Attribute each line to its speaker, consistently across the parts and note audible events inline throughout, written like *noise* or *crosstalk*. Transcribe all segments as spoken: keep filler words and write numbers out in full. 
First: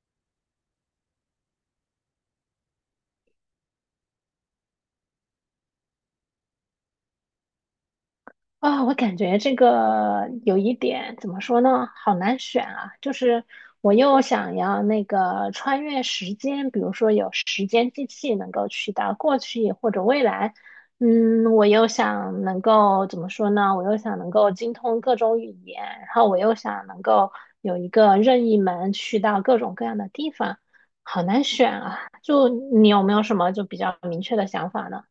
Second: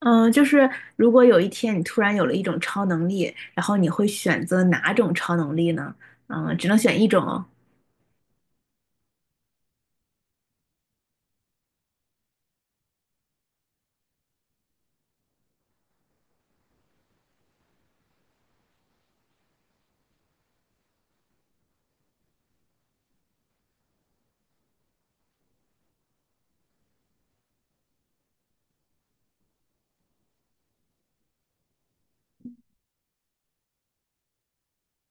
Speaker 1: 嗯，就是如果有一天你突然有了一种超能力，然后你会选择哪种超能力呢？嗯，只能选一种哦。
Speaker 2: 啊、我感觉这个有一点怎么说呢，好难选啊。就是我又想要那个穿越时间，比如说有时间机器能够去到过去或者未来，嗯，我又想能够怎么说呢？我又想能够精通各种语言，然后我又想能够有一个任意门去到各种各样的地方，好难选啊。就你有没有什么就比较明确的想法呢？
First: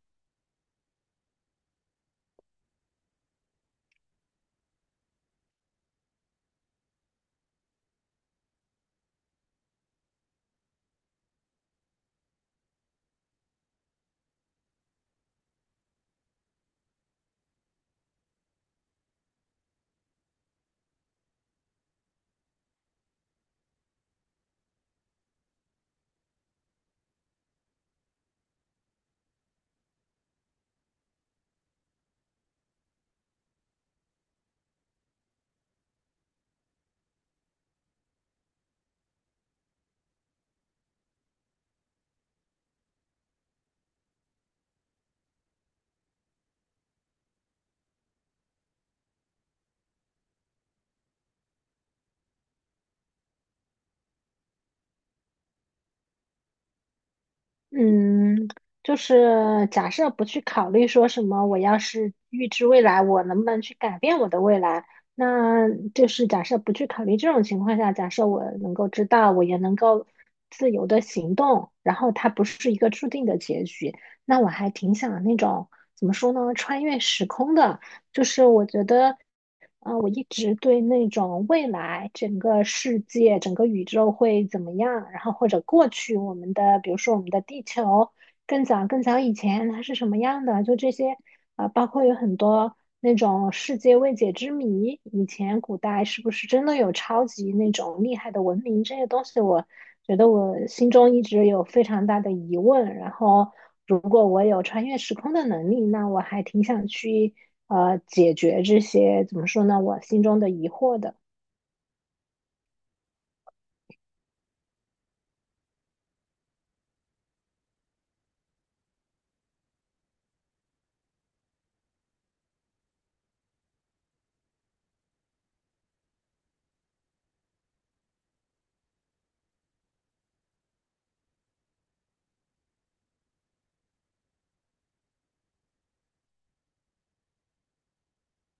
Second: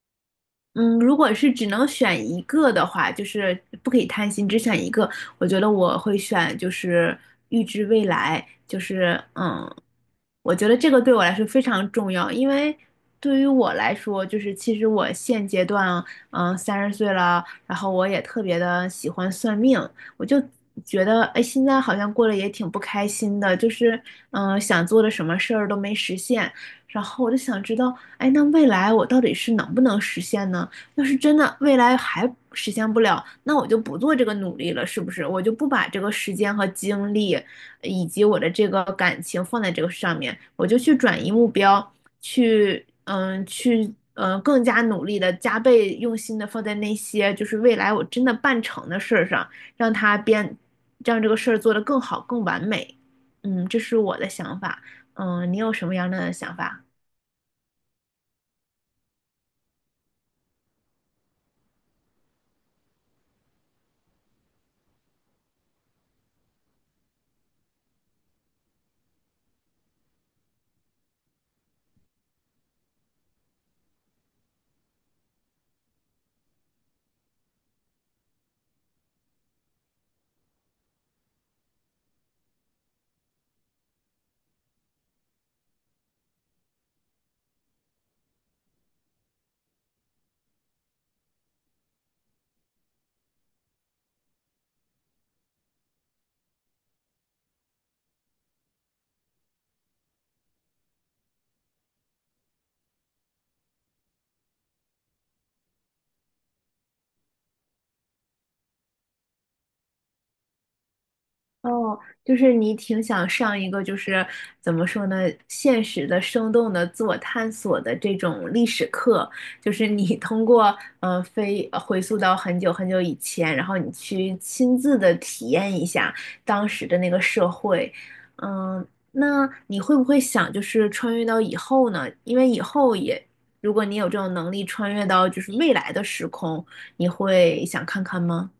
Speaker 1: 嗯，如果是只能选一个的话，就是不可以贪心，只选一个。我觉得我会选，就是预知未来，就是嗯，我觉得这个对我来说非常重要，因为对于我来说，就是其实我现阶段，嗯，三十岁了，然后我也特别的喜欢算命。我就觉得，哎，现在好像过得也挺不开心的，就是嗯，想做的什么事儿都没实现。然后我就想知道，哎，那未来我到底是能不能实现呢？要是真的未来还实现不了，那我就不做这个努力了，是不是？我就不把这个时间和精力，以及我的这个感情放在这个上面，我就去转移目标，去嗯，去嗯，更加努力的加倍用心的放在那些就是未来我真的办成的事儿上，让它变，让这个事儿做得更好、更完美。嗯，这是我的想法。嗯，你有什么样的想法？
Speaker 2: 嗯，就是假设不去考虑说什么，我要是预知未来，我能不能去改变我的未来？那就是假设不去考虑这种情况下，假设我能够知道，我也能够自由的行动，然后它不是一个注定的结局，那我还挺想那种怎么说呢，穿越时空的。就是我觉得，啊，我一直对那种未来整个世界、整个宇宙会怎么样，然后或者过去我们的，比如说我们的地球更早更早以前它是什么样的，就这些，啊，包括有很多那种世界未解之谜，以前古代是不是真的有超级那种厉害的文明这些东西，我觉得我心中一直有非常大的疑问，然后。如果我有穿越时空的能力，那我还挺想去呃解决这些怎么说呢，我心中的疑惑的。
Speaker 1: 哦，就是你挺想上一个，就是怎么说呢，现实的、生动的、自我探索的这种历史课。就是你通过嗯呃飞呃回溯到很久很久以前，然后你去亲自的体验一下当时的那个社会。嗯，那你会不会想就是穿越到以后呢？因为以后也，如果你有这种能力穿越到就是未来的时空，你会想看看吗？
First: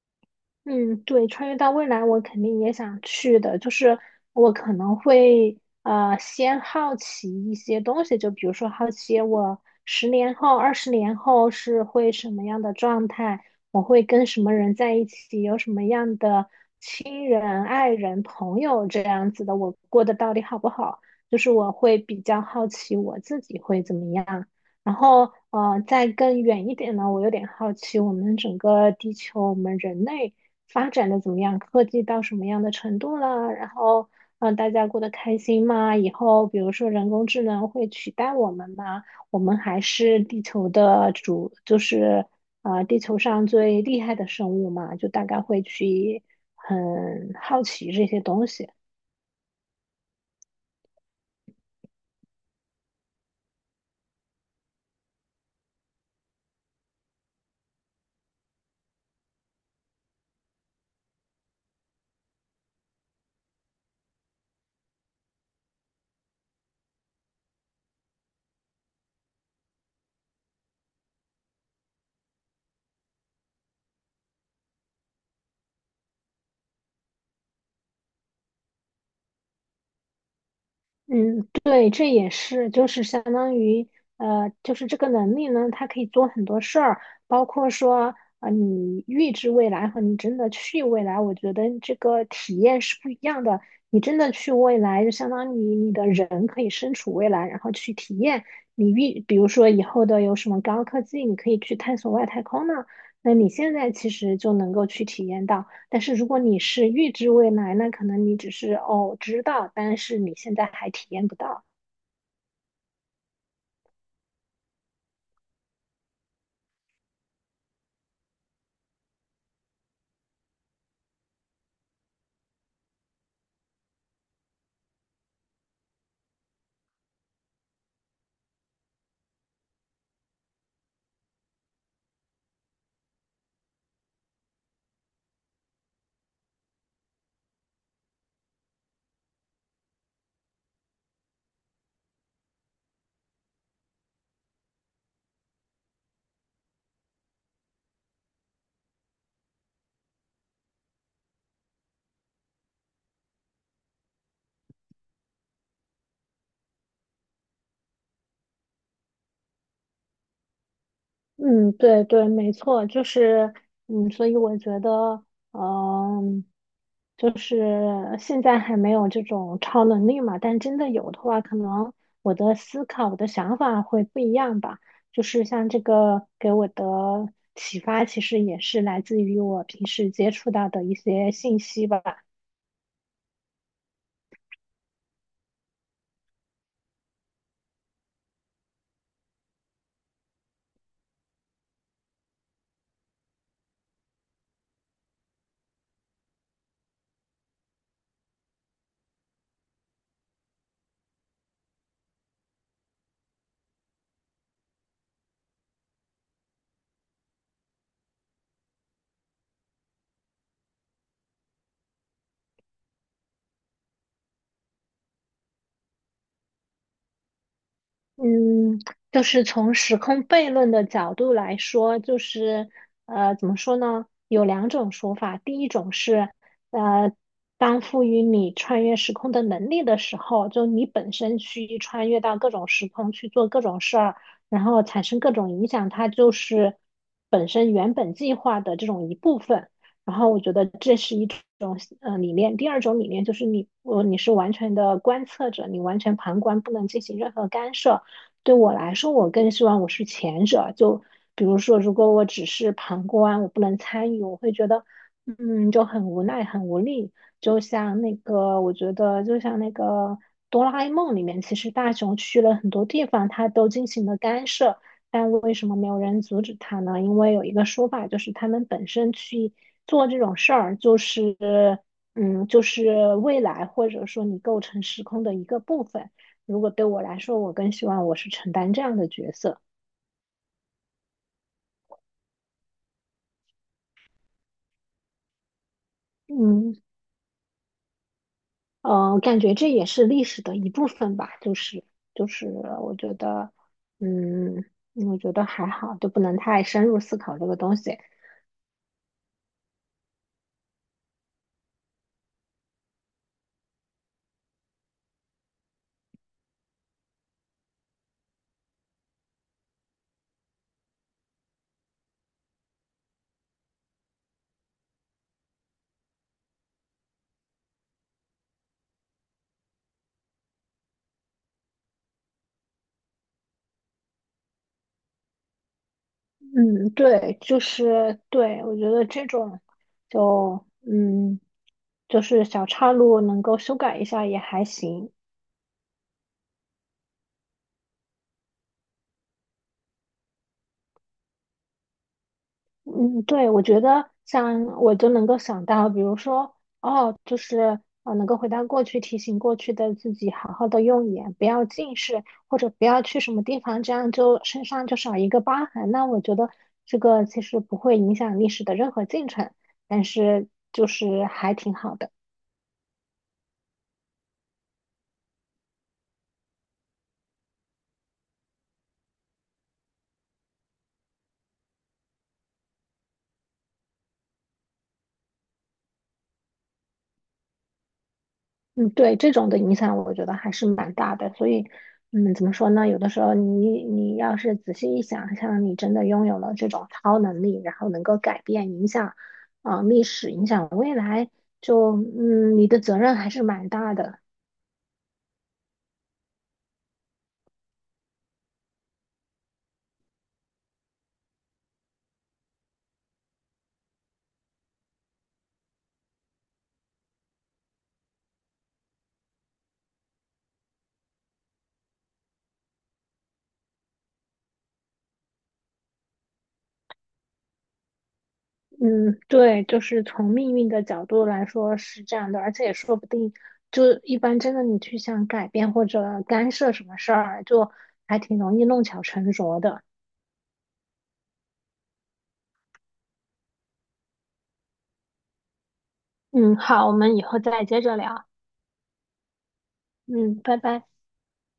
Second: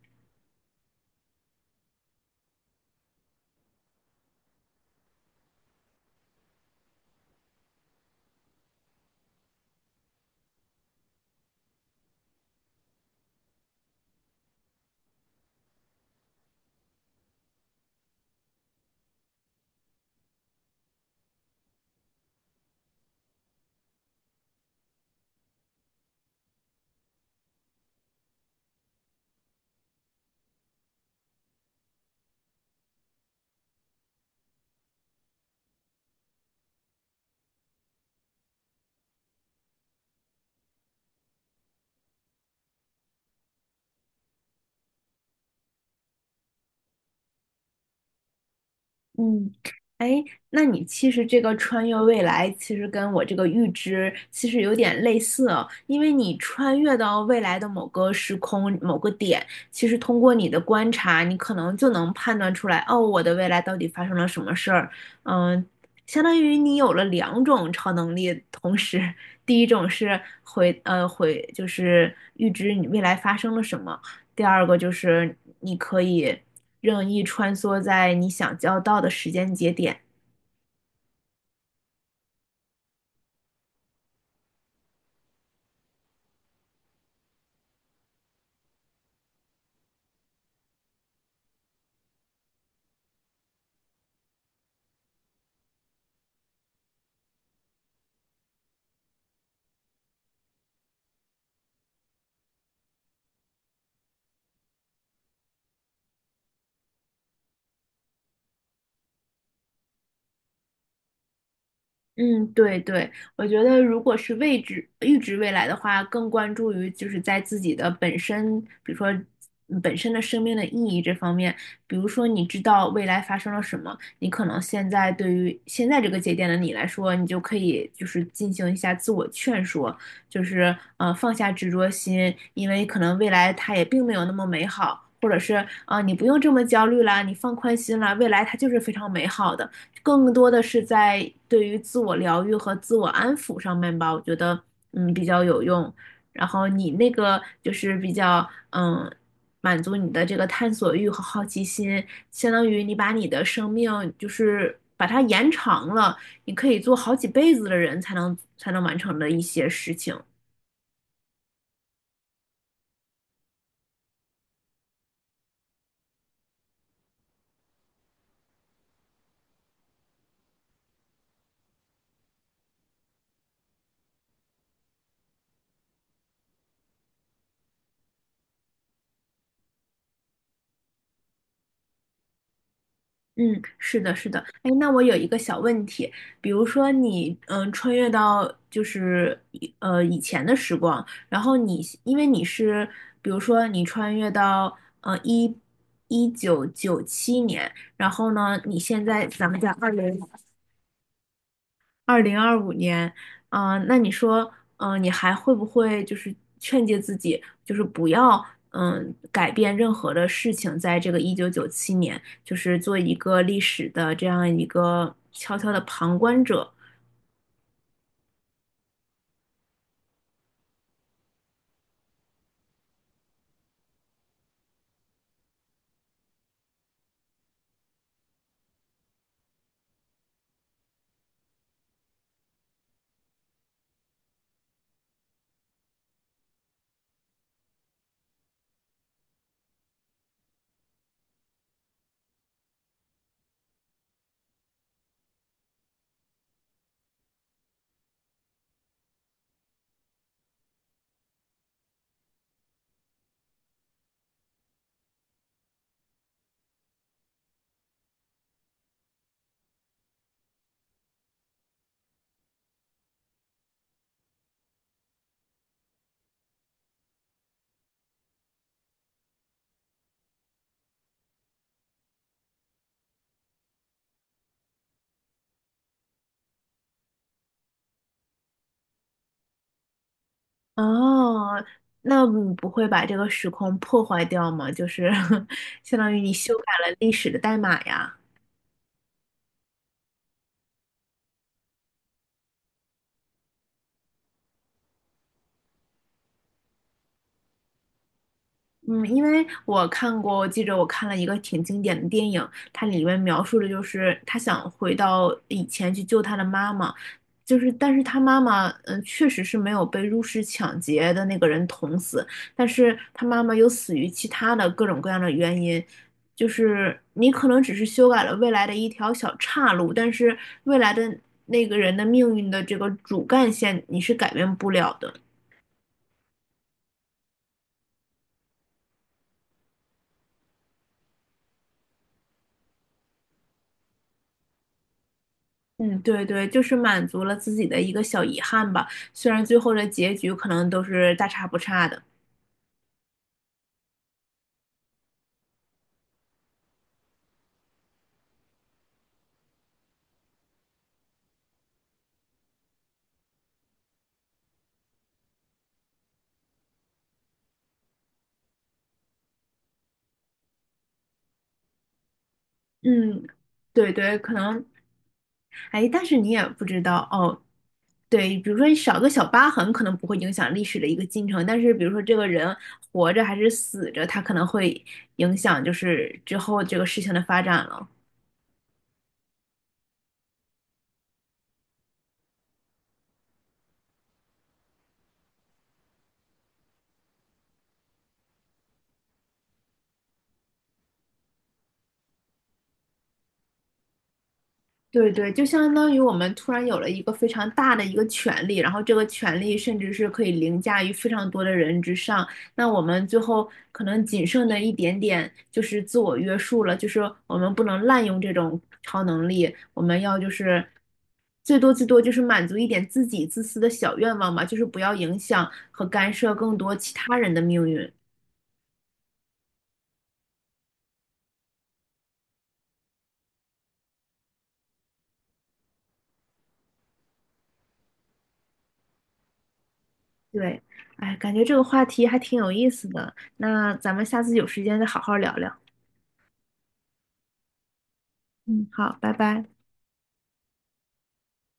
Speaker 2: 嗯，对，穿越到未来我肯定也想去的，就是我可能会呃先好奇一些东西，就比如说好奇我十年后、二十年后是会什么样的状态，我会跟什么人在一起，有什么样的亲人、爱人、朋友这样子的，我过得到底好不好？就是我会比较好奇我自己会怎么样。然后，呃，再更远一点呢，我有点好奇，我们整个地球，我们人类发展的怎么样？科技到什么样的程度了？然后，呃，大家过得开心吗？以后，比如说人工智能会取代我们吗？我们还是地球的主，就是呃，地球上最厉害的生物嘛，就大概会去很好奇这些东西。
Speaker 1: 嗯，哎，那你其实这个穿越未来，其实跟我这个预知其实有点类似哦。因为你穿越到未来的某个时空、某个点，其实通过你的观察，你可能就能判断出来，哦，我的未来到底发生了什么事儿。嗯，相当于你有了两种超能力，同时，第一种是回呃回就是预知你未来发生了什么，第二个就是你可以任意穿梭在你想交到的时间节点。
Speaker 2: 嗯，对，这也是，就是相当于，呃，就是这个能力呢，它可以做很多事儿，包括说，呃，你预知未来和你真的去未来，我觉得这个体验是不一样的。你真的去未来，就相当于你的人可以身处未来，然后去体验你预，比如说以后的有什么高科技，你可以去探索外太空呢，那你现在其实就能够去体验到。但是如果你是预知未来，那可能你只是哦知道，但是你现在还体验不到。
Speaker 1: 嗯，对对，我觉得如果是位知预知未来的话，更关注于就是在自己的本身，比如说嗯本身的生命的意义这方面。比如说，你知道未来发生了什么，你可能现在对于现在这个节点的你来说，你就可以就是进行一下自我劝说，就是呃放下执着心，因为可能未来它也并没有那么美好，或者是啊、呃你不用这么焦虑啦，你放宽心啦，未来它就是非常美好的。更多的是在对于自我疗愈和自我安抚上面吧，我觉得嗯比较有用。然后你那个就是比较嗯满足你的这个探索欲和好奇心，相当于你把你的生命就是把它延长了，你可以做好几辈子的人才能才能完成的一些事情。
Speaker 2: 嗯，对对，没错，就是嗯，所以我觉得，嗯，就是现在还没有这种超能力嘛，但真的有的话，可能我的思考、我的想法会不一样吧。就是像这个给我的启发，其实也是来自于我平时接触到的一些信息吧。
Speaker 1: 嗯，是的，是的。哎，那我有一个小问题，比如说你，嗯，穿越到就是以呃以前的时光，然后你因为你是，比如说你穿越到呃一一九九七年，然后呢，你现在咱们在二零二零二五年，嗯、那你说，嗯、你还会不会就是劝诫自己，就是不要，嗯、改变任何的事情，在这个一九九七年，就是做一个历史的这样一个悄悄的旁观者。
Speaker 2: 嗯，就是从时空悖论的角度来说，就是呃，怎么说呢？有两种说法。第一种是，呃，当赋予你穿越时空的能力的时候，就你本身去穿越到各种时空去做各种事儿，然后产生各种影响，它就是本身原本计划的这种一部分。然后我觉得这是一种呃理念。第二种理念就是你，我你是完全的观测者，你完全旁观，不能进行任何干涉。对我来说，我更希望我是前者。就比如说，如果我只是旁观，我不能参与，我会觉得，嗯，就很无奈、很无力。就像那个，我觉得就像那个哆啦 A 梦里面，其实大雄去了很多地方，他都进行了干涉，但为什么没有人阻止他呢？因为有一个说法，就是他们本身去做这种事儿，就是，嗯，就是未来或者说你构成时空的一个部分。如果对我来说，我更希望我是承担这样的角色。
Speaker 1: 哦，那你不会把这个时空破坏掉吗？就是 *laughs* 相当于你修
Speaker 2: 嗯，
Speaker 1: 改了历史的代码呀。
Speaker 2: 呃，感觉这也是历史的一部分吧，就是就是，我觉得，嗯，我觉得还好，就不能太深入思考这个东西。
Speaker 1: 嗯，因为我看过，我记着我看了一个挺经典的电影，它里面描述的就是他想回到以前去救他的妈妈。就是但是他妈妈，嗯，确实是没有被入室抢劫的那个人捅死，但是他妈妈又死于其他的各种各样的原因。就是你可能只是修改了未来的一条小岔路，但是未来的那个人的命运的这个主干线你是改变不了的。
Speaker 2: 嗯，对，就是对，我觉得这种就嗯，就是小岔路能够修改一下也还行。
Speaker 1: 嗯，对对，就是满足了自己的一个小遗憾吧。虽然最后的结局可能都是大差不差的，
Speaker 2: 嗯，对，我觉得像我就能够想到，比如说，哦，就是呃，能够回到过去，提醒过去的自己，好好的用眼，不要近视，或者不要去什么地方，这样就身上就少一个疤痕。那我觉得这个其实不会影响历史的任何进程，但是就是还挺好的。
Speaker 1: 嗯，对对，可能，哎，但是你也不知道哦。对，比如说少个小疤痕，可能不会影响历史的一个进程，但是比如说这个人活着还是死着，他可能会影响就是之后这个事情的发展了。
Speaker 2: 嗯，对，这种的影响我觉得还是蛮大的，所以，嗯，怎么说呢？有的时候你你要是仔细一想，像你真的拥有了这种超能力，然后能够改变、影响，啊、历史、影响未来，就嗯，你的责任还是蛮大的。
Speaker 1: 对对，就相当于我们突然有了一个非常大的一个权利，然后这个权利甚至是可以凌驾于非常多的人之上。那我们最后可能仅剩的一点点就是自我约束了，就是我们不能滥用这种超能力，我们要就是最多最多就是满足一点自己自私的小愿望吧，就是不要影响和干涉更多其他人的命运。
Speaker 2: 嗯，对，就是从命运的角度来说是这样的，而且也说不定，就一般真的你去想改变或者干涉什么事儿，就还挺容易弄巧成拙的。
Speaker 1: 对，哎，感觉这个话题还挺有意思的，那咱们下次有时间再好好聊聊。
Speaker 2: 嗯，好，我们以后再接着聊。
Speaker 1: 嗯，好，拜拜。
Speaker 2: 嗯，拜拜。